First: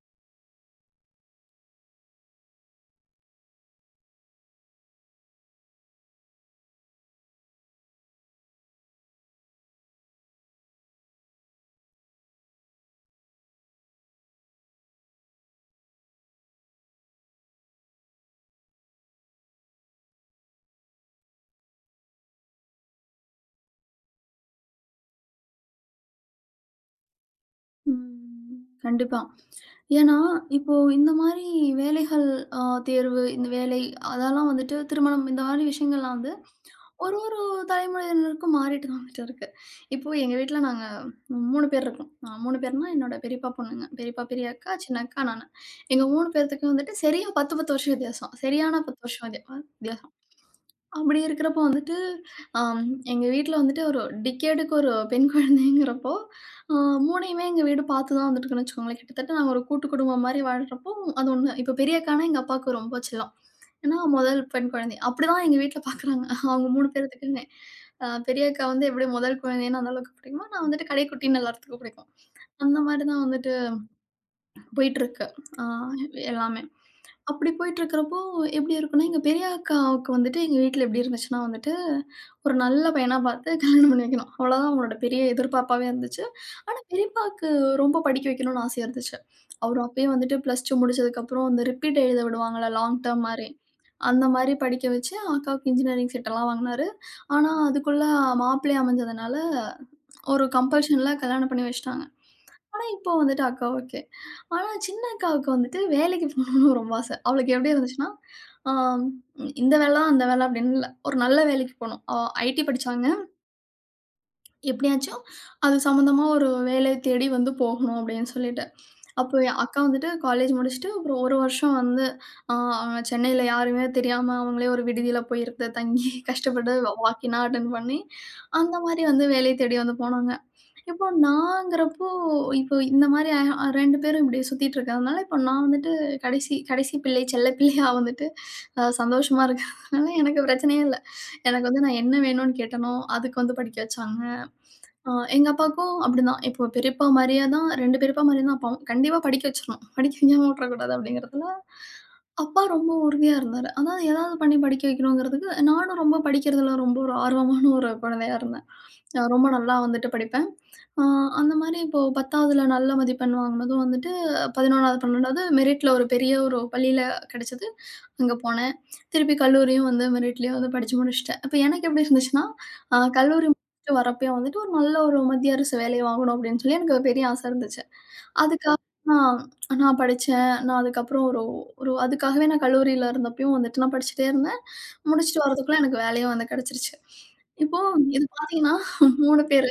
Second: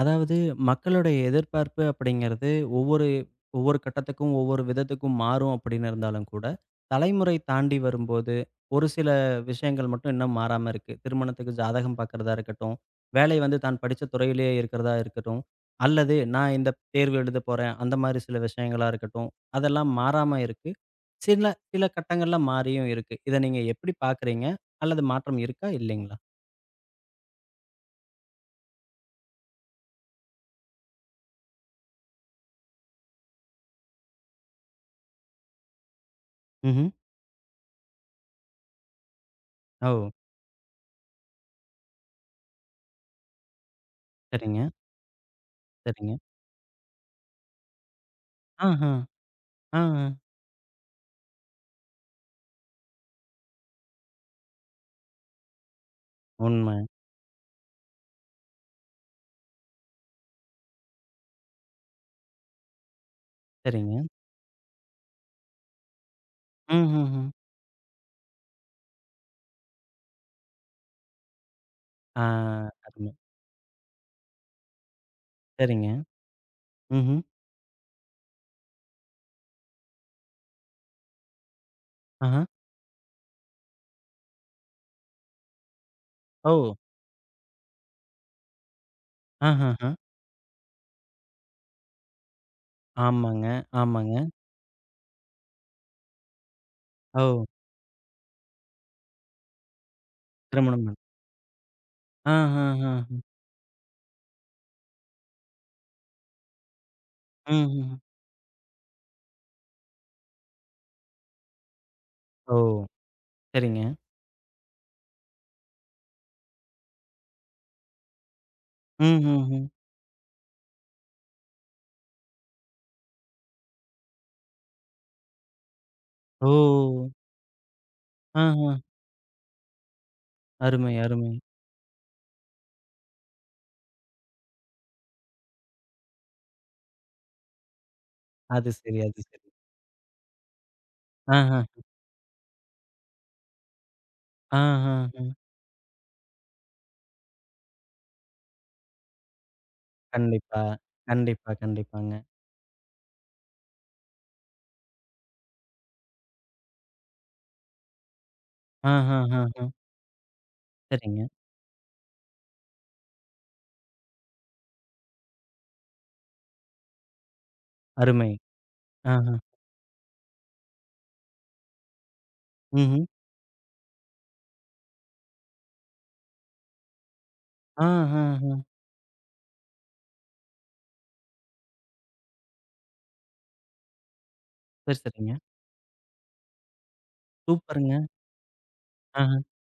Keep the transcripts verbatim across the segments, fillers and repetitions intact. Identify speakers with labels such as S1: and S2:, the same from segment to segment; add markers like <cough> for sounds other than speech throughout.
S1: அதாவது, மக்களுடைய எதிர்பார்ப்பு அப்படிங்கிறது ஒவ்வொரு ஒவ்வொரு கட்டத்துக்கும் ஒவ்வொரு விதத்துக்கும் மாறும் அப்படின்னு இருந்தாலும் கூட, தலைமுறை தாண்டி வரும்போது ஒரு சில விஷயங்கள் மட்டும் இன்னும் மாறாம இருக்கு. திருமணத்துக்கு ஜாதகம் பார்க்கிறதா இருக்கட்டும், வேலை வந்து தான் படிச்ச துறையிலேயே இருக்கிறதா இருக்கட்டும், அல்லது நான் இந்த தேர்வு எழுதப் போறேன் அந்த மாதிரி சில விஷயங்களா இருக்கட்டும், அதெல்லாம் மாறாம இருக்கு. சில சில கட்டங்கள்ல மாறியும் இருக்கு. இத நீங்க எப்படி பார்க்குறீங்க? அல்லது மாற்றம் இருக்கா? இல்லைங்களா?
S2: ம். கண்டிப்பா. ஏன்னா, இப்போ இந்த மாரி வேலைகள் அ தேர்வு, இந்த வேலை அதெல்லாம் வந்துட்டு திருமணம் இந்த மாரி விஷயங்கள்லாம் வந்து
S1: ம்ஹ்ம்.
S2: ஒரு ஒரு தலைமுறையினருக்கும் மாறிட்டு தான் வந்துட்டு இருக்கு. இப்போ
S1: ஓ!
S2: எங்க வீட்ல நாங்க மூணு பேர் இருக்கோம். அ மூணு பேர்னா என்னோட பெரியப்பா பொண்ணுங்க. பெரியப்பா, பெரிய
S1: சரிங்க,
S2: அக்கா, சின்ன அக்கா, நானு. எங்க
S1: சரிங்க.
S2: மூணு பேத்துக்கும் வந்துட்டு சரியா பத்து, பத்து வருஷம் வித்தியாசம்.
S1: ஆஹ.
S2: சரியான 10 வருஷம்
S1: ஆ.
S2: வித்தியா அப்படி இருக்கிறப்போ வந்துட்டு, அம் எங்க வீட்ல வந்துட்டு ஒரு டிகேடுக்கு ஒரு பெண் குழந்தைங்கிறப்போ, அ
S1: உண்மை.
S2: 3யுமே எங்க வீடு பார்த்து தான் வந்துட்டுருக்குன்னு வச்சுக்கோங்களேன். கிட்டத்தட்ட நாங்க ஒரு கூட்டு குடும்பம் மாரி வாழ்றப்போ, அது ஒண்ணு. இப்போ பெரிய அக்கான்னா எங்க அப்பாவுக்கு ரொம்ப செல்லம்.
S1: சரிங்க.
S2: ஏன்னா, முதல் பெண் குழந்தை. அப்படிதான் எங்க வீட்ல பார்க்குறாங்க. அவங்க மூணு
S1: ம்ஹ்ஹ்ம்.
S2: பேர்த்துக்குமே. அ பெரிய அக்கா வந்து எப்படி முதல் குழந்தைன்னு அந்த அளவுக்கு பிடிக்குமோ, நான் வந்துட்டு கடைக்குட்டின்னு எல்லாத்துக்கும் பிடிக்கும்.
S1: ஆ,
S2: அந்த மாரி
S1: அருமை.
S2: தான் வந்துட்டு போயிட்டுருக்கு. அ
S1: சரிங்க.
S2: எல்லாமே.
S1: ம்ஹ்ம்.
S2: அப்படி போயிட்டுருக்கிறப்போ, எப்படி இருக்கும்னா, எங்க பெரிய அக்காவுக்கு வந்துட்டு எங்க வீட்ல எப்படி இருந்துச்சுன்னா வந்துட்டு,
S1: ஆஹா.
S2: ஒரு நல்ல பையனா பார்த்து கல்யாணம் பண்ணி வைக்கணும். அவ்வளோதான் அவங்களோட பெரிய எதிர்பார்ப்பாவே இருந்துச்சு.
S1: ஓ!
S2: ஆனா பெரியப்பாக்கு ரொம்ப படிக்க வைக்கணும்னு ஆசையா இருந்துச்சு. அவரு
S1: ஆஹஹ.
S2: அப்பயே வந்துட்டு பிளஸ் டூ முடிச்சதுக்கப்புறம் அந்த ரிப்பீட் எழுத விடுவாங்கல்ல லாங் டேர்ம்
S1: ஆமாங்க,
S2: மாரி. அந்த
S1: ஆமாங்க.
S2: மாரி படிக்க வச்சு அக்காவுக்கு இன்ஜினியரிங் சீட்டெல்லாம் வாங்குனாரு.
S1: ஓ!
S2: ஆனா அதுக்குள்ள மாப்பிள்ளை அமைஞ்சதுனால, ஒரு
S1: திருமணம் பண்
S2: கம்பல்ஷன்ல கல்யாணம் பண்ணி வச்சுட்டாங்க. ஆனா இப்போ
S1: ஆஹஹ.
S2: வந்துட்டு அக்காவுக்கு ஆனா, சின்ன அக்காவுக்கு வந்துட்டு வேலைக்கு போகணும்னு ரொம்ப ஆசை. அவளுக்கு எப்படி
S1: ம்ஹ்ஹ்ம்.
S2: இருந்துச்சுன்னா, ஆம் இந்த வேல தான், அந்த வேல அப்படின்னு இல்ல. ஒரு நல்ல வேலைக்கு போணும். அவ
S1: ஓ!
S2: ஐடி படிச்சாங்க.
S1: சரிங்க.
S2: எப்படியாச்சும் அது சம்மந்தமா ஒரு வேலை தேடி வந்து போகணும் அப்படின்னு சொல்லிட்டு. அப்போ
S1: ம்ஹ்ஹ்ம்.
S2: என் அக்கா வந்துட்டு காலேஜ் முடிச்சுட்டு அப்புறம் ஒரு வருஷம் வந்து அ அவங்க சென்னையில யாருமே தெரியாம அவங்களே ஒரு விடுதியில போய் இருந்து தங்கி கஷ்டப்பட்டு
S1: ஓ!
S2: வாக்கினா அட்டெண்ட் பண்ணி
S1: ஆஹ.
S2: அந்த மாரி வந்து வேலை தேடி வந்து போனாங்க.
S1: அருமை,
S2: இப்போ
S1: அருமை.
S2: நாங்கிறப்போ, இப்போ இந்த மாரி அ ரெண்டு பேரும் இப்படி சுத்திட்டு இருக்கிறதுனால, இப்போ நான் வந்துட்டு கடைசி கடைசி பிள்ளை, செல்ல பிள்ளையா வந்துட்டு
S1: அது
S2: அ
S1: சரி, அது
S2: சந்தோஷமா
S1: சரி.
S2: இருக்கிறதுனால எனக்கு பிரச்சனையே இல்ல.
S1: ஆஹ.
S2: எனக்கு வந்து நான் என்ன வேணும்னு கேட்டேனோ, அதுக்கு வந்து படிக்க வச்சாங்க. அ
S1: ஆஹஹ.
S2: எங்க அப்பாவுக்கும் அப்படிதான். இப்போ பெரியப்பா மாரியே தான் ரெண்டு பெரியப்பா மாரியே தான் அப்பாவும். கண்டிப்பா படிக்க வச்சுரணும். படிக்க வைக்காம
S1: கண்டிப்பா,
S2: விட்டுறக்கூடாது அப்படிங்கிறதுல,
S1: கண்டிப்பா, கண்டிப்பாங்க.
S2: அப்பா ரொம்ப உறுதியா இருந்தாரு. அதான் ஏதாவது பண்ணி படிக்க வைக்கணுங்கிறதுக்கு, நானும் ரொம்ப படிக்கிறதுல ரொம்ப ஒரு ஆர்வமான ஒரு குழந்தையா இருந்தேன். அ ரொம்ப
S1: ஆஹஹஹ.
S2: நல்லா வந்துட்டு படிப்பேன். ஆ
S1: சரிங்க.
S2: அந்த மாரி இப்போ பத்தாவதுல நல்ல மதிப்பெண் வாங்குனதும் வந்துட்டு பதினொன்றாவது, பன்னிரண்டாவது மெரிட்ல ஒரு பெரிய ஒரு பள்ளியில கெடச்சது.
S1: அருமை.
S2: அங்க போனேன். திருப்பி
S1: ஆஹ.
S2: கல்லூரியும் வந்து மெரிட்லயே வந்து படிச்சு முடிச்சுட்டேன். அப்ப எனக்கு எப்படி இருந்துச்சுன்னா, அ
S1: ம்ஹ்ம்.
S2: கல்லூரி முடிச்சுட்டு வரப்பயே வந்துட்டு ஒரு நல்ல ஒரு மத்திய அரசு வேலை வாங்கணும் அப்படின்னு சொல்லி எனக்கு பெரிய ஆசை இருந்துச்சு.
S1: ஆஹஹ.
S2: அதுக்காக நான் நான் படிச்சேன். நான் அதுக்கப்புறம் ஒரு ஒரு அதுக்காகவே நான் கல்லூரியில இருந்தப்பயும் வந்துட்டு நான் படிச்சுட்டே இருந்தேன்.
S1: சரி, சரிங்க.
S2: முடிச்சுட்டு வரதுக்குள்ள எனக்கு வேலையும் வந்து கெடச்சிருச்சு. இப்போ
S1: சூப்பருங்க.
S2: இது பார்த்தீங்கன்னா
S1: ஆஹ.
S2: மூணு பேரு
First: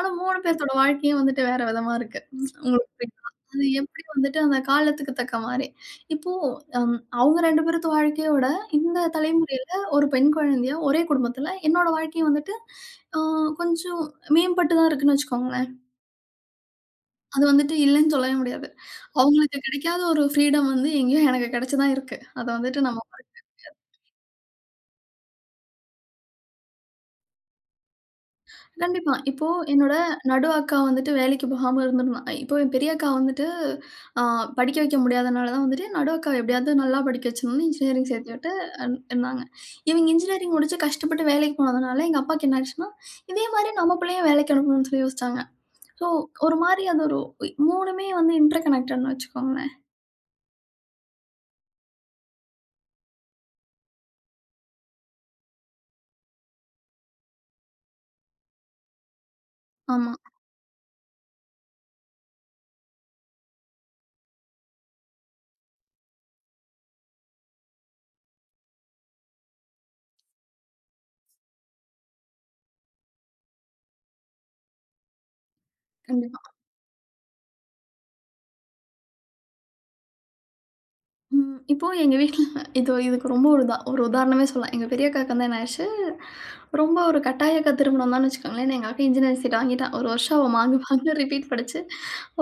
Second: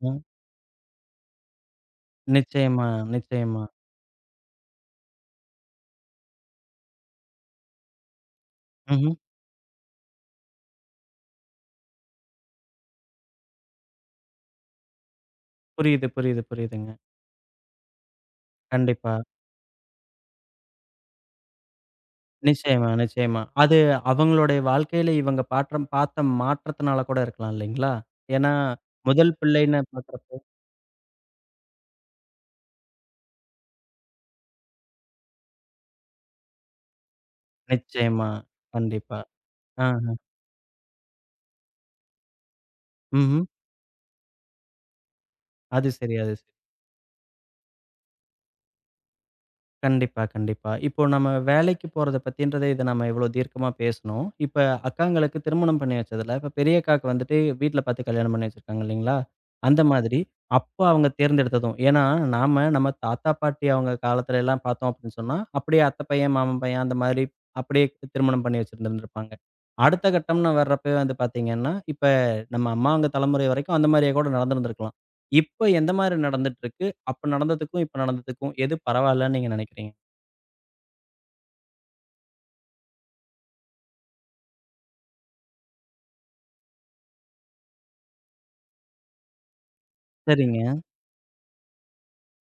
S1: அ.
S2: மூணு பேத்தோட வாழ்க்கையும் வந்துட்டு வேற விதமா இருக்கு.
S1: நிச்சயமா,
S2: உங்களுக்கு புரியுதா?
S1: நிச்சயமா.
S2: அது எப்படி வந்துட்டு அந்த காலத்துக்கு தக்க மாரி. இப்போ அம் அவங்க ரெண்டு பேரத்து வாழ்க்கையோட இந்த
S1: ம்ஹ்ம்.
S2: தலைமுறையில ஒரு பெண் குழந்தையா ஒரே குடும்பத்துல என்னோட வாழ்க்கை வந்துட்டு அ கொஞ்சம் மேம்பட்டு தான் இருக்குன்னு வச்சுக்கோங்களேன்.
S1: புரியுது, புரியுது, புரியுதுங்க.
S2: அது வந்துட்டு இல்லன்னு சொல்லவே முடியாது.
S1: கண்டிப்பா.
S2: அவங்களுக்கு கிடைக்காத ஒரு ஃப்ரீடம் வந்து எங்கேயோ எனக்கு கிடைச்சு தான் இருக்கு. அத வந்துட்டு
S1: நிச்சயமா,
S2: நம்ம
S1: நிச்சயமா. அது அவங்களுடைய வாழ்க்கையில இவங்க பாற்றம் பார்த்த மாற்றத்தினால கூட இருக்கலாம் இல்லைங்களா? ஏன்னா,
S2: கண்டிப்பா.
S1: முதல்
S2: இப்போ
S1: பிள்ளைன்னு
S2: என்னோட
S1: பார்க்குறப்போ
S2: நடு அக்கா வந்துட்டு வேலைக்கு போகாம இருந்திருந்தா. இப்போ என் பெரிய அக்கா வந்துட்டு அ படிக்க வைக்க முடியாதனால தான் வந்துட்டு நடு அக்காவ எப்படியாவது நல்லா படிக்க வச்சிடணும்னு இன்ஜினியரிங்
S1: நிச்சயமா.
S2: சேர்த்து விட்டு அன்
S1: கண்டிப்பா.
S2: இருந்தாங்க. இவங்க
S1: ஆஹ.
S2: இன்ஜினியரிங் முடிச்சு கஷ்டப்பட்டு வேலைக்கு போனதுனால, எங்க அப்பாக்கு என்ன ஆயிருச்சுன்னா,
S1: ம்ஹ்ம்.
S2: இதே மாரி நம்ம பிள்ளையும் வேலைக்கு அனுப்பணும்னு சொல்லி யோசிச்சாங்க.
S1: அது
S2: ஸோ
S1: சரி, அது சரி.
S2: ஒரு மாரி அது ஒரு 3மே வந்து இன்டர் கனெக்டட்ன்னு வச்சுக்கோங்களேன்.
S1: கண்டிப்பா, கண்டிப்பா. இப்போ நம்ம வேலைக்கு போறத பத்தின்றத இத நம்ம இவ்ளோ தீர்க்கமா பேசுனோம். இப்ப அக்காங்களுக்கு திருமணம் பண்ணி வச்சதுல, இப்ப பெரிய அக்காக்கு வந்துட்டு வீட்ல பாத்து கல்யாணம் பண்ணி வச்சிருக்காங்க இல்லைங்களா? அந்த
S2: ஆமா.
S1: மாதிரி, அப்ப அவங்க தேர்ந்தெடுத்ததும். ஏன்னா, நாம நம்ம தாத்தா, பாட்டி அவங்க காலத்துல எல்லாம் பாத்தோம் அப்படின்னு சொன்னா, அப்படியே அத்தை பையன், மாமன் பையன் அந்த மாதிரி அப்படியே திருமணம் பண்ணி வச்சிருந்திருந்திருப்பாங்க. அடுத்த கட்டம்னு வர்றப்பவே வந்து பாத்தீங்கன்னா, இப்ப நம்ம அம்மாங்க தலைமுறை வரைக்கும் அந்த மாதிரியே கூட நடந்திருந்திருக்கலாம். இப்ப எந்த மாதிரி
S2: கண்டிப்பா.
S1: நடந்துட்டுருக்கு? அப்ப நடந்ததுக்கும், இப்ப நடந்ததுக்கும் எது பரவாயில்லன்னு நீங்க நினைக்கிறீங்க?
S2: ம். இப்போ எங்க வீட்ல <laughs> இது இதுக்கு ரொம்ப ஒரு உதா ஒரு உதாரணமே சொல்லலாம். எங்க பெரிய அக்காவுக்கு வந்து என்ன ஆயிருச்சு, ரொம்ப ஒரு கட்டாயக்கா திருமணம் தான்னு வச்சுக்கோங்களேன். எங்க அக்கா இன்ஜினியரிங் சீட் வாங்கிட்டா. ஒரு வருஷம் அவ
S1: சரிங்க.
S2: மாங்கு மாங்கு ரிப்பீட் படிச்சு,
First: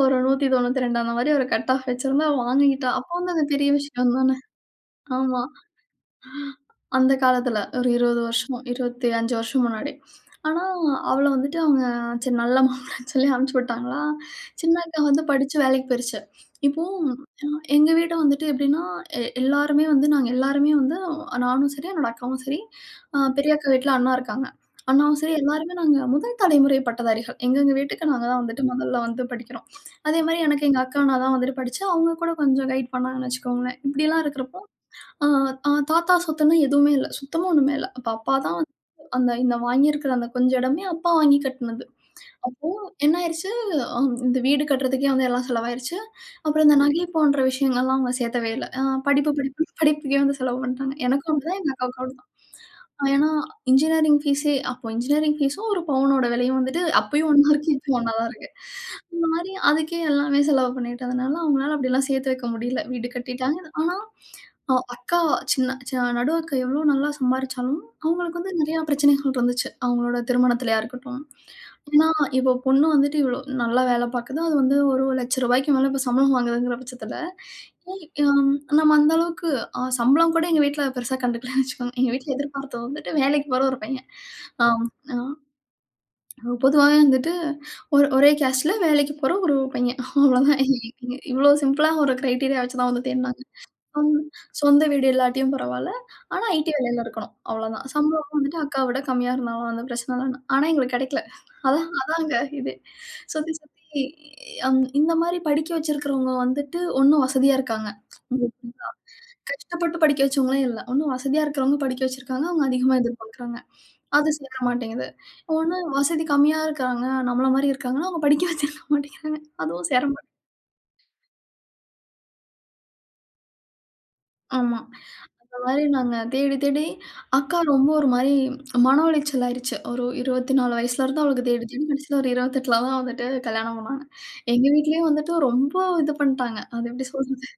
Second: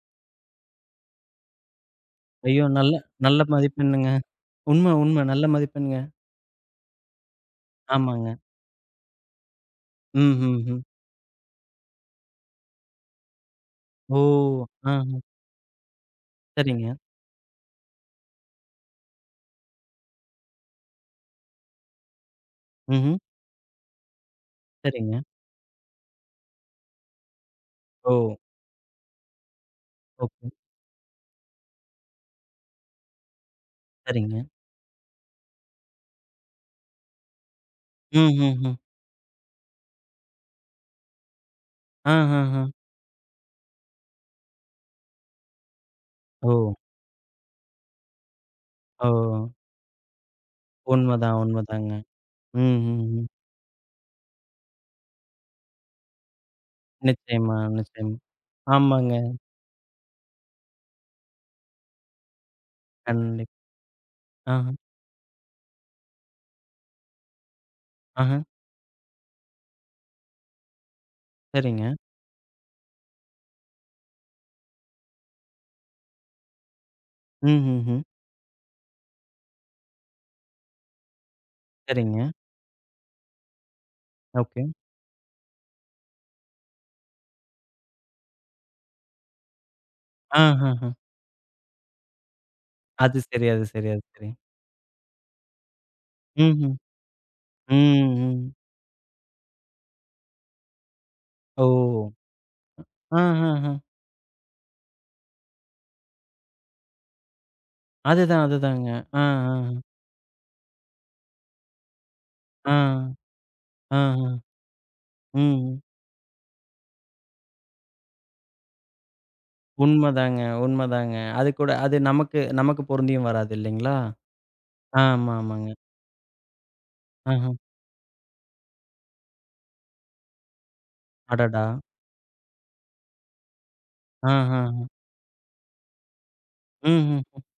S2: ஒரு நூற்றி தொண்ணூற்றி இரண்டு அந்த மாரி ஒரு கட் ஆஃப் வச்சிருந்தா, அவ
S1: ஐயோ!
S2: வாங்கிட்டா.
S1: நல்ல
S2: அப்போ வந்து
S1: நல்ல
S2: அது பெரிய
S1: மதிப்பெண்ணுங்க.
S2: விஷயம் தானே!
S1: உண்ம, உண்ம.
S2: ஆமா.
S1: நல்ல மதிப்பெண்ங்க.
S2: அந்த காலத்துல ஒரு இருபது
S1: ஆமாங்க.
S2: வருஷம், இருபத்தி ஐந்து வருஷம் முன்னாடி.
S1: ம், ம்,
S2: ஆனா,
S1: ம்.
S2: அவள வந்துட்டு அவங்க சரி நல்ல மாப்பிள்ளைன்னு சொல்லி அனுப்பிச்சு விட்டாங்களா,
S1: ஓ!
S2: சின்ன
S1: ஆ,
S2: அக்கா வந்து படிச்சு வேலைக்கு போயிருச்சு. இப்போ
S1: சரிங்க.
S2: அஹ் எங்க வீடு வந்துட்டு எப்படின்னா, எ எல்லாருமே வந்து நாங்க எல்லாருமே வந்து நானும் சரி, என்னோட அக்காவும் சரி,
S1: ம்ஹ்ம்.
S2: அ பெரிய அக்கா வீட்ல அண்ணா இருக்காங்க.
S1: சரிங்க.
S2: அண்ணாவும் சரி எல்லாருமே நாங்க முதல் தலைமுறை பட்டதாரிகள். எங்கெங்க வீட்டுக்கு
S1: ஓ!
S2: நாங்க தான் வந்துட்டு முதல்ல வந்து படிக்கிறோம். அதேமாரி
S1: ஓகே.
S2: எனக்கு எங்க அக்கா, அண்ணா தான் வந்துட்டு படிச்சு, அவங்க கூட கொஞ்சம் கைட் பண்ணாங்கன்னு வச்சுக்கோங்களேன். இப்படிலாம்
S1: சரிங்க.
S2: இருக்கிறப்போ ஆ, ஆ தாத்தா சொத்துன்னா எதுவுமே இல்ல. சுத்தமா ஒண்ணுமே இல்ல. அப்ப
S1: ம்,
S2: அப்பா தான்
S1: ம்,
S2: வந்து
S1: ம்.
S2: அந்த இந்த வாங்கியிருக்கிற அந்த கொஞ்ச இடமே அப்பா வாங்கி கட்டுனது.
S1: ஆ, ஆ, ஆ.
S2: அப்போ என்ன ஆயிருச்சு, அம் இந்த வீடு கட்டுறதுக்கே வந்து எல்லாம் செலவாயிருச்சு.
S1: ஓ!
S2: அப்புறம் இந்த நகை போன்ற விஷயங்கள்லாம் அவங்க சேர்த்தவே இல்ல. அ
S1: ஓ!
S2: படிப்பு படிப்புன்னு <laughs> படிப்புக்கே வந்து செலவு பண்ணிட்டாங்க. எனக்கும்
S1: உண்மதான்,
S2: அப்படிதான், எங்க
S1: உண்மதாங்க.
S2: அக்காவுக்கும் அப்படிதான்.
S1: ம், ம்,
S2: அ
S1: ம்.
S2: ஏன்னா இன்ஜினியரிங் ஃபீஸே அப்போ இன்ஜினியரிங் ஃபீஸும் ஒரு பவுனோட விலையும் வந்துட்டு அப்பயும் ஒண்ணா
S1: நிச்சயமா,
S2: இருக்கு, இப்பயும் ஒண்ணா
S1: நிச்சயமா.
S2: தான் இருக்கு.
S1: ஆமாங்க.
S2: இந்த மாரி அதுக்கே எல்லாமே செலவு பண்ணிட்டதுனால, அவங்களால அப்படிலாம் சேர்த்து வைக்க முடியல. வீடு
S1: கண்டிப்பா.
S2: கட்டிட்டாங்க. ஆனா,
S1: ஆஹ,
S2: அ அக்கா சின்ன ச நடு அக்கா எவ்வளோ நல்லா சம்பாரிச்சாலும், அவங்களுக்கு
S1: ஆஹ.
S2: வந்து நெறையா பிரச்சனைகள் இருந்துச்சு. அவங்களோட திருமணத்திலயா இருக்கட்டும்
S1: சரிங்க.
S2: ஏன்னா, இப்போ பொண்ணு வந்துட்டு இவ்ளோ நல்லா வேலை பாக்குது. அது வந்து ஒரு ரூ. ஒரு லட்சத்துக்கு மேல இப்ப சம்பளம் வாங்குதுங்கிற பட்சத்துல,
S1: ம், ம்,
S2: ஏ
S1: ம்.
S2: அம் நம்ம அந்த அளவுக்கு அ சம்பளம் கூட எங்க வீட்ல பெருசா கண்டுக்கலன்னு வச்சுக்கோங்க. எங்க
S1: சரிங்க.
S2: வீட்ல எதிர்பார்த்தது வந்துட்டு வேலைக்கு போற ஒரு பையன்.
S1: ஓகே.
S2: ஆம் அ பொதுவாவே வந்துட்டு ஒரு ஒரே கேஸ்ட்ல வேலைக்கு போற ஒரு பையன்.
S1: ஆ,
S2: அவ்வளோதான். இ
S1: ஆ, ஆ.
S2: இவ்ளோ சிம்பிளா ஒரு கிரைட்டீரியா வச்சு தான் வந்து
S1: அது
S2: தேடுனாங்க.
S1: சரி, அது சரி, அது
S2: சொந்
S1: சரி.
S2: சொந்த வீடு இல்லாட்டியும் பரவால்ல. ஆனா ஐடி
S1: ம்ஹ்ம்.
S2: வேலையில இருக்கணும். அவ்வளோதான்.
S1: ம்,
S2: சம்பளமும்
S1: ம்.
S2: வந்துட்டு அக்காவ விட கம்மியா இருந்தாலும் அந்த பிரச்சனை தான. ஆனா எங்களுக்கு கிடைக்கல.
S1: ஓ!
S2: அதான் அதாங்க இது. சுத்தி
S1: ஆஹஹ.
S2: சுத்தி அம் இந்த மாரி படிக்க வச்சிருக்கிறவங்க வந்துட்டு ஒண்ணும் வசதியா இருக்காங்க.
S1: அதுதான்,
S2: உம்,
S1: அதுதாங்க. ஆ, ஆ,
S2: கஷ்டப்பட்டு படிக்க வச்சவங்களே இல்ல. ஒண்ணும் வசதியா இருக்கிறவங்க படிக்க வச்சிருக்காங்க. அவங்க
S1: ஆ,
S2: அதிகமா எதிர்பார்க்குறாங்க.
S1: ஆ,
S2: அது
S1: ஆ.
S2: சேர மாட்டேங்குது. ஒண்ணு
S1: ம்.
S2: வசதி கம்மியா இருக்காங்க. நம்மள மாரி இருக்காங்கன்னா, அவங்க படிக்க வச்சிருக்க மாட்டேங்கிறாங்க. அதுவும் சேர மாட்டேங்குது.
S1: உண்மதாங்க, உண்மதாங்க. அது கூட அது நமக்கு நமக்கு பொருந்தியும் வராது இல்லைங்களா?
S2: ஆமா.
S1: ஆமா,
S2: இந்த
S1: ஆமாங்க.
S2: மாரி நாங்க தேடி தேடி
S1: ஆஹ.
S2: அக்கா ரொம்ப ஒரு மாரி மன உளைச்சல் ஆயிருச்சு. ஒரு இருபத்தி நாலு வயசுல இருந்து அவளுக்கு
S1: அடடா!
S2: தேடி தேடி கடைசில ஒரு இருபத்தி எட்டுல தான் வந்துட்டு கல்யாணம் பண்ணாங்க. எங்க
S1: ஆஹஹ.
S2: வீட்லயும் வந்துட்டு ரொம்ப இது பண்ணிட்டாங்க. அது எப்படி
S1: ம்ஹ்ம்.
S2: சொல்றது?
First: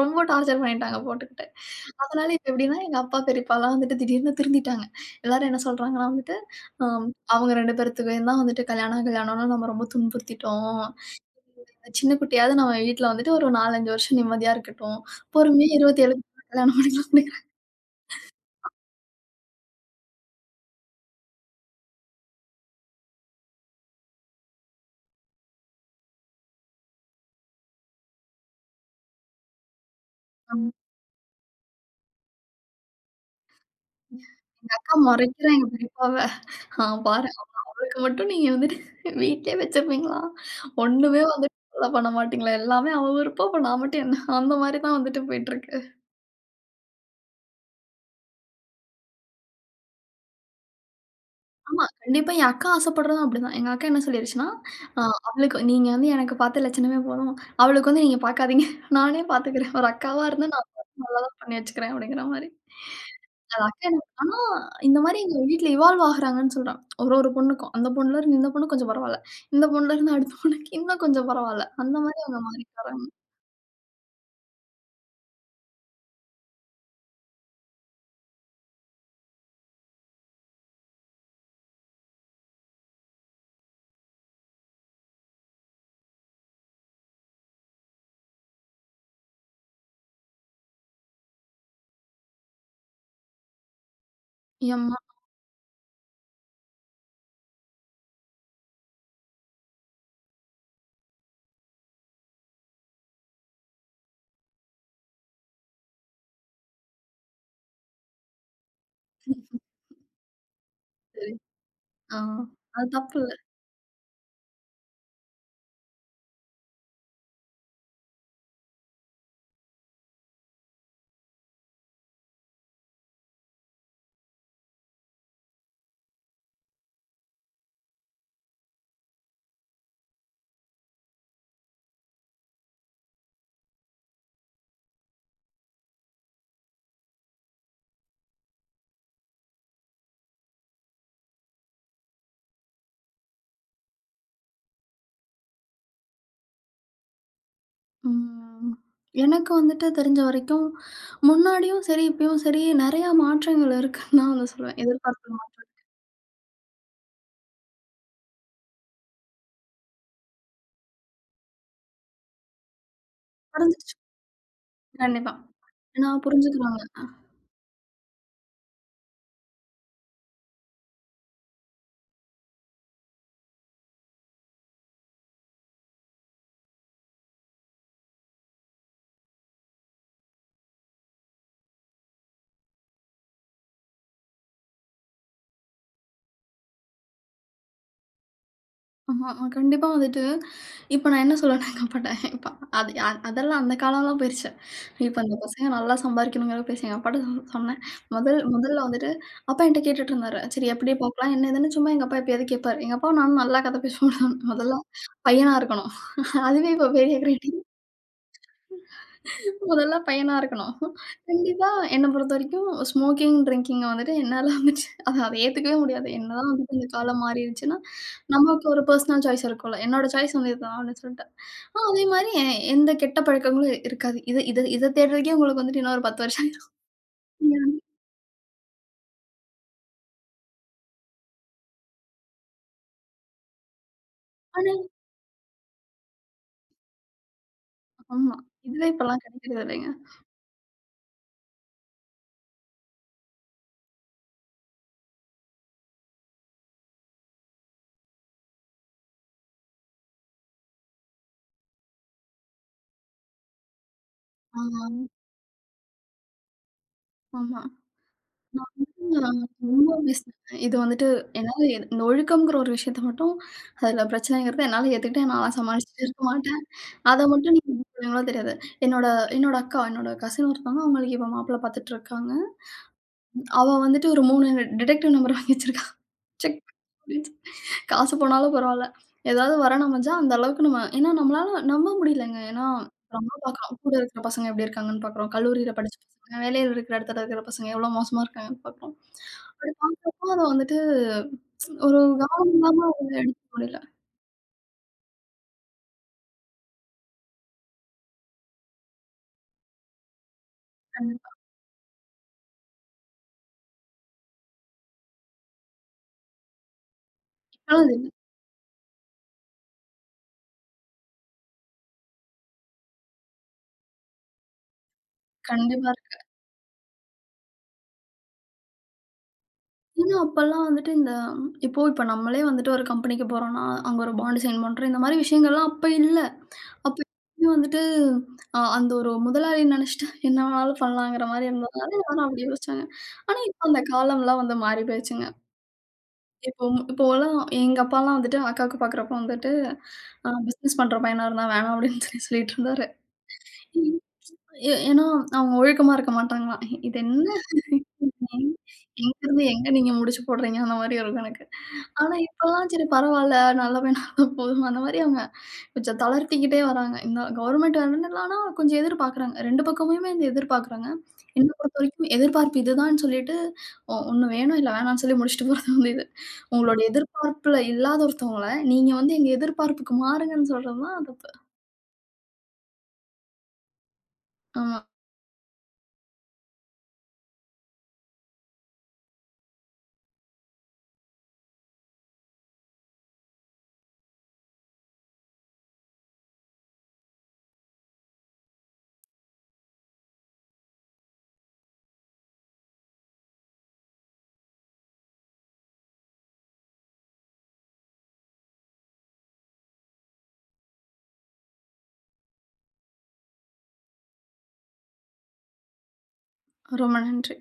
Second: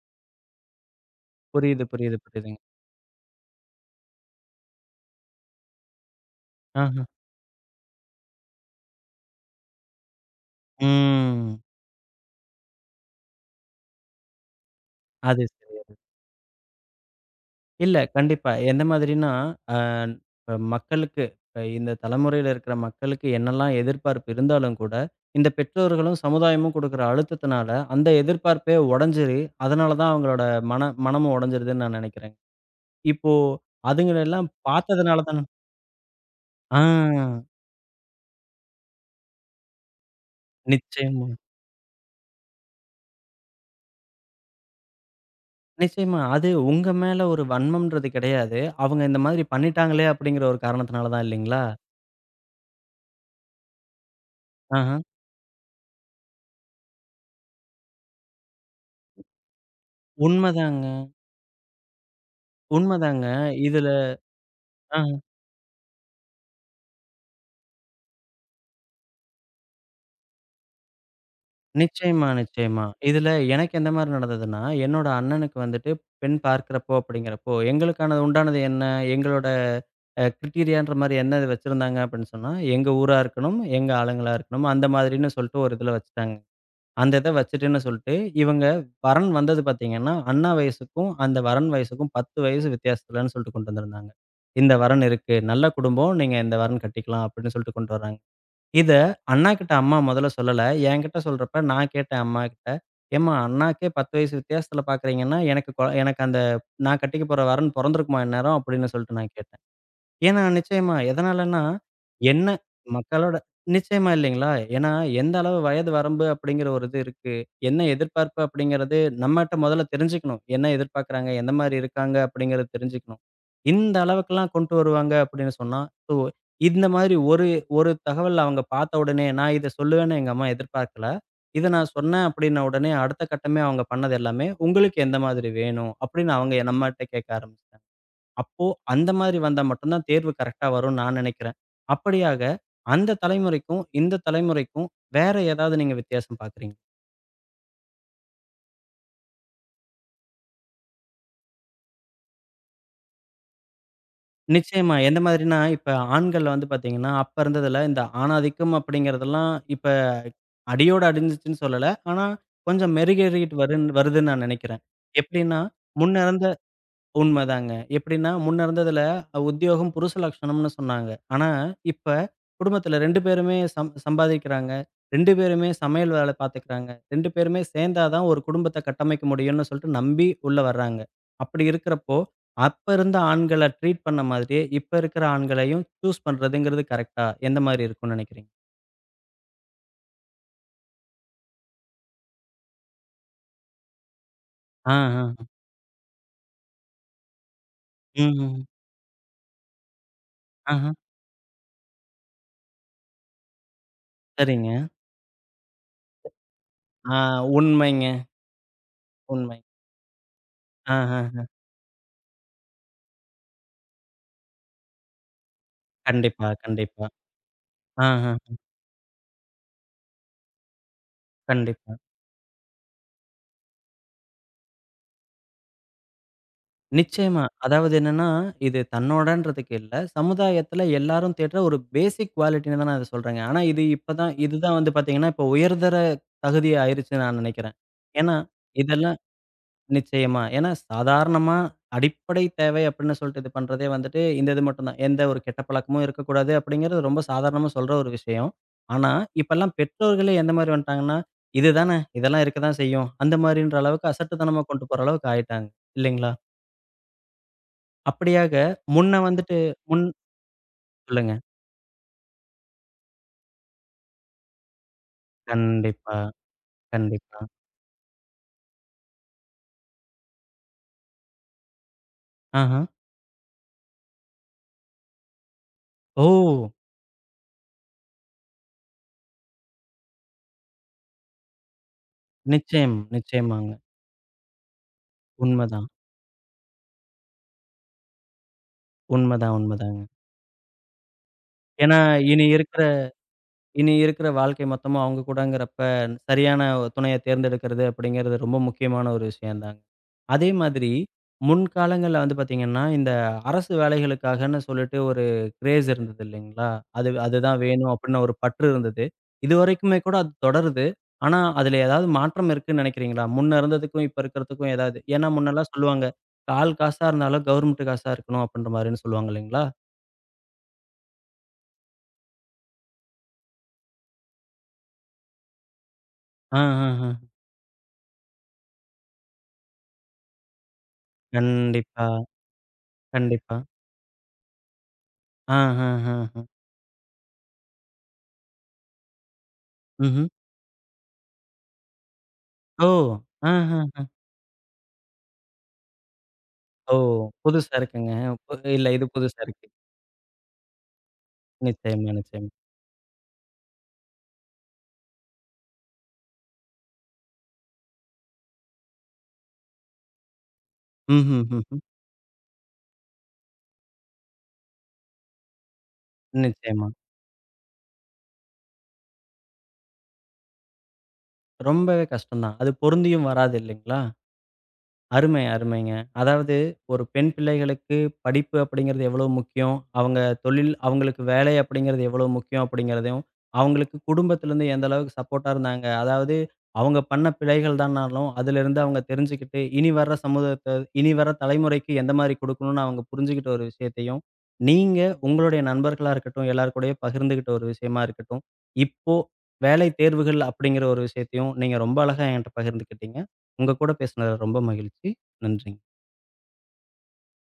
S2: ரொம்ப டார்ச்சர் பண்ணிட்டாங்க போட்டுக்கிட்டு.
S1: புரியுது, புரியுது,
S2: அதனால இப்ப
S1: புரியுதுங்க.
S2: எப்படின்னா எங்க அப்பா, பெரியப்பாலாம் வந்துட்டு திடீர்னு திருந்திட்டாங்க. எல்லாரும் என்ன சொல்றாங்கன்னா வந்துட்டு,
S1: ஆஹ.
S2: அம் அவங்க ரெண்டு பேர்த்துக்கும் தான் வந்துட்டு கல்யாணம் கல்யாணம்னு நம்ம ரொம்ப துன்புறுத்திட்டோம்.
S1: ம்.
S2: அந்த சின்ன குட்டியாவது நம்ம வீட்ல வந்துட்டு ஒரு நான்கு, அஞ்சு வருஷம் நிம்மதியா இருக்கட்டும்.
S1: அது
S2: பொறுமையா
S1: சரி.
S2: இருபத்தி ஏழுக்கு கல்யாணம் பண்ணிக்கலாம் அப்படிங்கிறாங்க.
S1: இல்ல. கண்டிப்பா. எந்த மாதிரின்னா, அ இப்ப மக்களுக்கு இப்ப இந்த தலைமுறையில இருக்கிற மக்களுக்கு என்னெல்லாம் எதிர்பார்ப்பு இருந்தாலும் கூட, இந்த பெற்றோர்களும், சமுதாயமும் குடுக்குற அழுத்தத்தினால, அந்த எதிர்பார்ப்பே உடைஞ்சிரு. அதனால தான் அவங்களோட மன மனமும் உடைஞ்சிருதுன்னு நான் நெனைக்கிறேன். இப்போ அதுங்கள எல்லாம்
S2: எங்க அக்கா
S1: பார்த்ததுனால தான
S2: மொறைக்கிறாங்க பெரியப்பாவ. ஆ பாரு
S1: ஆ
S2: அவளுக்கு மட்டும் நீங்க வந்துட்டு வீட்லயே வச்சிருப்பீங்களா? ஒண்ணுமே
S1: நிச்சயமா,
S2: வந்துட்டு ஃபாலோ பண்ண மாட்டீங்களா? எல்லாமே அவ விருப்பம். அப்ப நான் மட்டும் என்ன? அந்த மாரி தான் வந்துட்டு போயிட்டுருக்கு.
S1: நிச்சயமா. அது உங்க மேல ஒரு வன்மம்ன்றது கிடையாது. அவங்க இந்த மாதிரி பண்ணிட்டாங்களே அப்படிங்கிற ஒரு காரணத்தினால தான் இல்லைங்களா?
S2: ஆமா. கண்டிப்பா என் அக்கா ஆசைப்படுறதும் அப்படிதான். எங்க அக்கா என்ன சொல்லிருச்சுன்னா,
S1: ஆஹ.
S2: அ அவளுக்கு நீங்க வந்து எனக்கு பார்த்த லட்சணமே போதும். அவளுக்கு வந்து நீங்க பார்க்காதீங்க. <laughs> நானே பார்த்துக்கிறேன். ஒரு அக்காவா இருந்து நான்
S1: உண்மதாங்க,
S2: பார்த்து நல்லா தான் பண்ணி வச்சுக்கிறேன் அப்படிங்கிற மாரி.
S1: உண்மதாங்க.
S2: அது அக்கா
S1: இதுல
S2: எனக்கு ஆனா இந்த மாரி எங்க வீட்ல இவால்வ் ஆகுறாங்கன்னு சொல்றான். ஒரு ஒரு பொண்ணுக்கும். அந்த பொண்ணுலருந்து இந்த பொண்ணு கொஞ்சம் பரவால்ல. இந்த பொண்ணுலருந்து அடுத்த பொண்ணுக்கு இன்னும் கொஞ்சம் பரவால்ல. அந்த மாரி
S1: நிச்சயமா,
S2: அவங்க மாறிட்டு
S1: நிச்சயமா.
S2: வராங்க.
S1: இதுல எனக்கு எந்த மாரி நடந்ததுன்னா, என்னோட அண்ணனுக்கு வந்துட்டு பெண் பார்க்கிறப்போ அப்படிங்கிறப்போ, எங்களுக்கானது உண்டானது என்ன? எங்களோட அ கிரிட்டீரியான்ற மாரி என்ன இது வச்சிருந்தாங்க அப்படின்னு சொன்னா, எங்க ஊரா இருக்கணும், எங்க ஆளுங்களா இருக்கணும், அந்த மாதிரின்னு சொல்லிட்டு ஒரு இதுல வச்சுட்டாங்க. அந்த இத வச்சுட்டுன்னு சொல்லிட்டு, இவங்க வரன் வந்தது பார்த்தீங்கன்னா, அண்ணா வயசுக்கும், அந்த வரன் வயசுக்கும் பத்து வயசு வித்தியாசத்துலன்னு சொல்லிட்டு கொண்டு வந்திருந்தாங்க. இந்த
S2: ஏம்மா!
S1: வரன் இருக்கு. நல்ல குடும்பம். நீங்க இந்த வரன் கட்டிக்கலாம் அப்படின்னு சொல்லிட்டு கொண்டு வராங்க. இத அண்ணாகிட்ட அம்மா மொதல்ல சொல்லல. என்கிட்ட சொல்றப்ப நான் கேட்டேன் அம்மாகிட்ட. "ஏம்மா அண்ணாக்கே பத்து வயசு வித்தியாசத்தில பார்க்குறீங்கன்னா, எனக்கு கொ எனக்கு அந்த நான் கட்டிக்க போற வரன் பொறந்திருக்குமா இந்நேரம்?" அப்படின்னு சொல்லிட்டு நான் கேட்டேன். ஏன்னா நிச்சயமா.
S2: சரி.
S1: எதனாலன்னா,
S2: ஆ.
S1: என்ன
S2: அது தப்புல்ல.
S1: மக்களோட நிச்சயமா இல்லைங்களா? ஏன்னா, எந்த அளவு வயது வரம்பு அப்படிங்கிற ஒரு இது இருக்கு. என்ன எதிர்பார்ப்பு அப்படிங்கிறது நம்மட்ட மொதல்ல தெரிஞ்சுக்கணும். என்ன எதிர்பார்க்குறாங்க? எந்த மாரி இருக்காங்க? அப்படிங்கிறத தெரிஞ்சுக்கணும். இந்த அளவுக்கெல்லாம் கொண்டு வருவாங்க அப்படின்னு சொன்னா, ஸோ இந்த மாதிரி ஒரு ஒரு தகவல் அவங்க பார்த்த உடனே, நான் இத சொல்லுவேன்னு எங்க அம்மா எதிர்பார்க்கல. இத நான் சொன்னேன் அப்படின்ன உடனே, அடுத்த கட்டமே அவங்க பண்ணது எல்லாமே, "உங்களுக்கு எந்த மாதிரி வேணும்?" அப்படின்னு அவங்க நம்மட்ட கேட்க ஆரம்பிச்சு அப்போ அந்த மாரி வந்தா மட்டும் தான் தேர்வு கரெக்ட்டா வரும்னு நான் நினைக்கிறேன். அப்படியாக அந்த தலைமுறைக்கும், இந்த தலைமுறைக்கும் வேற ஏதாவது நீங்க வித்தியாசம் பார்க்குறீங்க?
S2: ம். எனக்கு வந்துட்டு தெரிஞ்ச வரைக்கும், முன்னாடியும் சரி, இப்பயும் சரி நெறைய மாற்றங்கள் இருக்குன்னு தான் வந்து சொல்லுவேன்.
S1: நிச்சயமா. எந்த
S2: எதிர்பார்ப்பு மா
S1: மாதிரின்னா, இப்ப ஆண்கள் வந்து பார்த்தீங்கன்னா, அப்ப இருந்ததுல இந்த ஆணாதிக்கம் அப்படிங்கிறதெல்லாம் இப்ப அடியோட அழிஞ்சிச்சுன்னு சொல்லல. ஆனா, கொஞ்சம் மெருகேறிட்டு வருன்
S2: குறைஞ்சிருச்சு.
S1: வருதுன்னு நான் நினைக்கிறேன்.
S2: கண்டிப்பா.
S1: எப்படின்னா,
S2: ஏன்னா
S1: முன்ன இருந்த
S2: புரிஞ்சுக்கிறாங்க.
S1: உண்மதாங்க. எப்படின்னா, முன்ன இருந்ததுல அஹ், உத்தியோகம் புருஷ லட்சணம்னு சொன்னாங்க. ஆனா, இப்ப குடும்பத்துல ரெண்டு பேருமே சம் சம்பாதிக்கிறாங்க. ரெண்டு பேருமே சமையல் வேலை பார்த்துக்கிறாங்க. ரெண்டு பேருமே சேர்ந்தா தான் ஒரு குடும்பத்த கட்டமைக்க முடியும்னு சொல்லிட்டு நம்பி உள்ள வர்றாங்க. அப்படி இருக்கிறப்போ, அப்ப இருந்த ஆண்கள ட்ரீட் பண்ண மாதிரியே, இப்ப இருக்கிற ஆண்களையும் சூஸ் பண்றதுங்கிறது கரெக்ட்டா? எந்த மாரி இருக்கும்னு நினைக்கிறீங்க?
S2: ஆமா, ஆமா. கண்டிப்பா வந்துட்டு இப்ப நான் என்ன சொல்லுவேன்னா எங்கப்பாட்ட இப்ப அது அ அதெல்லாம் அந்த காலம்லாம் போயிருச்சு.
S1: ஆ,
S2: இப்ப
S1: ஆ.
S2: இந்த பசங்க நல்லா சம்பாரிக்கணுங்கிற பேசி எங்க அப்பாட்ட சொ சொன்னேன். முதல்
S1: ம்ஹ்ம்.
S2: முதல்ல வந்துட்டு அப்பா என்ட்ட கேட்டுட்டு இருந்தாரு. சரி
S1: ஆஹ.
S2: எப்படி பார்க்கலாம், என்ன ஏதுன்னு சும்மா எங்க அப்பா எப்பயாவது கேட்பாரு. எங்க அப்பாவும் நானும் நல்லா கதை பேசுவோம்.
S1: சரிங்க.
S2: முதல்ல பையனா இருக்கணும். அதுவே இப்ப
S1: ஆ
S2: பெரிய கிரேடி.
S1: உண்மைங்க, உண்மை.
S2: முதல்ல பையனா இருக்கணும்.
S1: ஆஹஹ.
S2: கண்டிப்பா என்ன பொறுத்தவரைக்கும் ஸ்மோக்கிங், ட்ரிங்கிங்க வந்துட்டு என்னால வந்துட்டு அத அத ஏத்துக்கவே முடியாது.
S1: கண்டிப்பா,
S2: என்னதான் வந்துட்டு இந்த
S1: கண்டிப்பா.
S2: காலம் மாறிருச்சுன்னா,
S1: ஆஹ.
S2: நமக்கு ஒரு பெர்சனல் சாய்ஸ் இருக்கும்ல. என்னோட சாய்ஸ் வந்து இதுதான் அப்படின்னு சொல்லிட்டு. ஆ
S1: கண்டிப்பா.
S2: அதே மாரி எ எந்த கெட்ட பழக்கங்களும் இருக்காது. இத இத இத தேடுறதுக்கே உங்களுக்கு வந்துட்டு இன்னும் ஒரு பத்து வருஷம் ஆயிரும்.
S1: நிச்சயமா. அதாவது என்னன்னா, இது தன்னோடன்றதுக்கு இல்ல. சமுதாயத்துல எல்லாரும் தேடுற ஒரு பேசிக் குவாலிட்டின்னு தான் நான் இத சொல்றேங்க. ஆனா இது இப்ப தான்
S2: ஆனா
S1: இதுதான் வந்து பாத்தீங்கன்னா, இப்ப உயர்தர தகுதி ஆயிருச்சுன்னு நான் நெனைக்கிறேன்.
S2: ஆமா.
S1: ஏன்னா,
S2: இதுவே
S1: இதெல்லாம்
S2: இப்பலாம் கிடைக்கிறது இல்லைங்க.
S1: நிச்சயமா. ஏன்னா சாதாரணமா அடிப்படை தேவை அப்படின்னு சொல்லிட்டு இது பண்றதே வந்துட்டு, இந்த இது மட்டும் தான். எந்த ஒரு கெட்ட பழக்கமும் இருக்கக்கூடாது அப்படிங்கிறது ரொம்ப சாதாரணமா சொல்ற ஒரு விஷயம். ஆனா, இப்பல்லாம் பெற்றோர்களே எந்த மாரி வந்துட்டாங்கன்னா, இதுதானே இதெல்லாம் இருக்க தான் செய்யும். அந்த மாரின்ற அளவுக்கு அசட்டுத்தனமா
S2: ஆமா,
S1: கொண்டு போற அளவுக்கு ஆயிட்டாங்க. இல்லைங்களா?
S2: ஆமா.
S1: அப்படியாக,
S2: நான் வந்து
S1: முன்ன
S2: நான்
S1: வந்துட்டு
S2: ரொம்ப
S1: முன்
S2: மிஸ் பண்ணேன். இது வந்துட்டு
S1: சொல்லுங்க.
S2: என்னால எ- இந்த ஒழுக்கம்ங்கிற ஒரு விஷயத்த மட்டும் அதில பிரச்சனைங்கிறத என்னால ஏத்துக்கிட்டேன். நான்லாம் சமாளிச்சுட்டு
S1: கண்டிப்பா,
S2: இருக்க மாட்டேன். அத
S1: கண்டிப்பா.
S2: மட்டும் நீங்க எப்படி சொல்லுவீங்களோ தெரியாது. என்னோட என்னோட அக்கா, என்னோட கசின் ஒருத்தவங்க அவங்களுக்கு இப்ப மாப்பிள்ளை பார்த்துட்டு இருக்காங்க.
S1: ஆஹா.
S2: அவ வந்துட்டு ஒரு மூணு டிடெக்டிவ் நம்பர் வாங்கி வச்சிருக்கா. செக்
S1: ஓ!
S2: அப்டின்னு காசு போனாலும் பரவால்ல. ஏதாவது வர நமஞ்சா அந்த அளவுக்கு நம்ம ஏன்னா நம்மளால நம்ப முடியலங்க. ஏன்னா
S1: நிச்சயம்,
S2: நம்ம
S1: நிச்சயமாங்க.
S2: பார்க்குறோம். கூட இருக்கிற பசங்க எப்படி இருக்காங்கன்னு பார்க்குறோம். கல்லூரியில
S1: உண்மதான்,
S2: படிச்ச பசங்க, வேலையில இருக்கிற இடத்துல இருக்கிற பசங்க எவ்வளோ மோசமா இருக்காங்கன்னு பார்க்குறோம்.
S1: உண்மதான்,
S2: அப்படி
S1: உண்மதாங்க.
S2: பார்க்குறப்போ அது வந்துட்டு
S1: ஏன்னா,
S2: ஒரு
S1: இனி
S2: கவனம்
S1: இருக்கிற
S2: இல்லாம அத எடுத்துக்க முடியல.
S1: இனி இருக்கிற வாழ்க்கை மொத்தமும் அவங்க கூடங்கிறப்ப, சரியான துணைய தேர்ந்தெடுக்கிறது அப்படிங்கிறது ரொம்ப முக்கியமான ஒரு விஷயம் தான். அதே மாதிரி,
S2: கண்டிப்பா.
S1: முன்காலங்கள்ல வந்து பார்த்தீங்கன்னா, இந்த அரசு வேலைகளுக்காகன்னு சொல்லிட்டு ஒரு கிரேஸ் இருந்தது இல்லைங்களா? அது அதுதான் வேணும்
S2: நல்லது இது.
S1: அப்படின்னு ஒரு பற்று இருந்தது. இதுவரைக்குமே கூட அது தொடருது. ஆனா, அதுல ஏதாவது மாற்றம் இருக்குன்னு நினைக்கிறீங்களா? முன்ன இருந்ததுக்கும், இப்ப இருக்கிறதுக்கும் ஏதாவது? ஏன்னா முன்னலாம்
S2: கண்டிப்பா
S1: சொல்லுவாங்க,
S2: இருக்கு.
S1: "கால் காசா இருந்தாலும் கவர்மெண்ட் காசா இருக்கணும்." அப்படின்ற மாரின்னு சொல்லுவாங்க இல்லைங்களா?
S2: ஏன்னா அப்பலாம் வந்துட்டு இந்த இப்போ இப்ப நம்மளே வந்துட்டு ஒரு கம்பெனிக்கு போறோம்னா, அங்க ஒரு பாண்ட் சைன் பண்றோம். இந்த மாரி விஷயங்கள்லாம் அப்ப இல்ல.
S1: ஆ, ஆ,
S2: அப்ப
S1: ஆ.
S2: எப்பயுமே வந்துட்டு அ அந்த ஒரு முதலாளி நெனச்சுட்டு என்ன வேணாலும் பண்ணலாங்கிற மாரி இருந்ததுனால
S1: கண்டிப்பா,
S2: எல்லாரும் அப்படி யோசிச்சாங்க. ஆனா
S1: கண்டிப்பா.
S2: இப்ப அந்த காலம்லாம் வந்து மாறி போயிருச்சுங்க.
S1: ஆ, ஆ, ஆ, ஆ.
S2: இப்போ இப்போலாம் எங்க அப்பாலாம் வந்துட்டு அக்காவுக்கு பார்க்குறப்போ வந்துட்டு,
S1: ம்ஹ்ம்.
S2: "அ பிசினஸ் பண்ற பையனா இருந்தா வேணாம்" அப்படின்னு சொல்லி சொல்லிட்டு இருந்தாரு.
S1: ஓ! ஆ, ஆ, ஆ.
S2: ஏ ஏன்னா, அவங்க ஒழுக்கமா இருக்க மாட்டாங்களாம்.
S1: ஓ!
S2: இது என்ன?
S1: புதுசா இருக்குங்க. பு
S2: <laughs>
S1: இல்ல இது புதுசா
S2: எங்கருந்து
S1: இருக்கு.
S2: எங்க நீங்க முடிச்சு போடுறீங்க? அந்த மாரி இருக்கும் எனக்கு.
S1: நிச்சயமா,
S2: ஆனா
S1: நிச்சயமா.
S2: இப்பலாம் சரி பரவால்ல. நல்லவே நடந்தா போதும். அந்த மாரி அவங்க கொஞ்சம் தளர்த்திக்கிட்டே வராங்க. இந்த கவர்மெண்ட் ஆனா கொஞ்சம் எதிர்பார்க்குறாங்க. ரெண்டு பக்கமுமே வந்து எதிர்பார்க்குறாங்க. என்ன பொறுத்த
S1: ம்ஹ்ஹ்ஹ்ம்.
S2: வரைக்கும் எதிர்பார்ப்பு இதுதான்னு சொல்லிட்டு, ஒ ஒண்ணு வேணும், இல்ல வேணான்னு சொல்லி முடிச்சுட்டு போறது வந்து இது. உங்களோட
S1: நிச்சயமா.
S2: எதிர்பார்ப்புல இல்லாத ஒருத்தவங்கள, நீங்க வந்து எங்க எதிர்பார்ப்புக்கு மாறுங்கன்னு சொல்றது தான் தப்பு.
S1: ரொம்பவே கஷ்டம் தான். அது பொருந்தியும் வராது இல்லைங்களா?
S2: ஆமா.
S1: அருமை, அருமைங்க. அதாவது, ஒரு பெண் பிள்ளைகளுக்கு படிப்பு அப்படிங்கிறது எவ்வளோ முக்கியம், அவங்க தொழில் அவங்களுக்கு வேலை அப்படிங்கிறது எவ்வளோ முக்கியம் அப்படிங்கிறதையும், அவங்களுக்கு குடும்பத்திலேருந்து எந்த அளவுக்கு சப்போர்ட்டா இருந்தாங்க. அதாவது, அவங்க பண்ண பிழைகள் தான்னாலும், அதிலிருந்து அவங்க தெரிஞ்சுக்கிட்டு, இனி வர்ற சமூகத்த இனி வர தலைமுறைக்கு எந்த மாரி குடுக்கணும்னு அவங்க புரிஞ்சுகிட்ட ஒரு விஷயத்தையும், நீங்க உங்களுடைய நண்பர்களா இருக்கட்டும், எல்லார் கூடயும் பகிர்ந்துகிட்ட ஒரு விஷயமா இருக்கட்டும், இப்போ வேலை தேர்வுகள் அப்படிங்கிற ஒரு விஷயத்தையும் நீங்க ரொம்ப அழகா என்கிட்ட பகிர்ந்துக்கிட்டீங்க. உங்க கூட பேசுனது ரொம்ப மகிழ்ச்சி. நன்றிங்க.
S2: ரொம்ப நன்றி.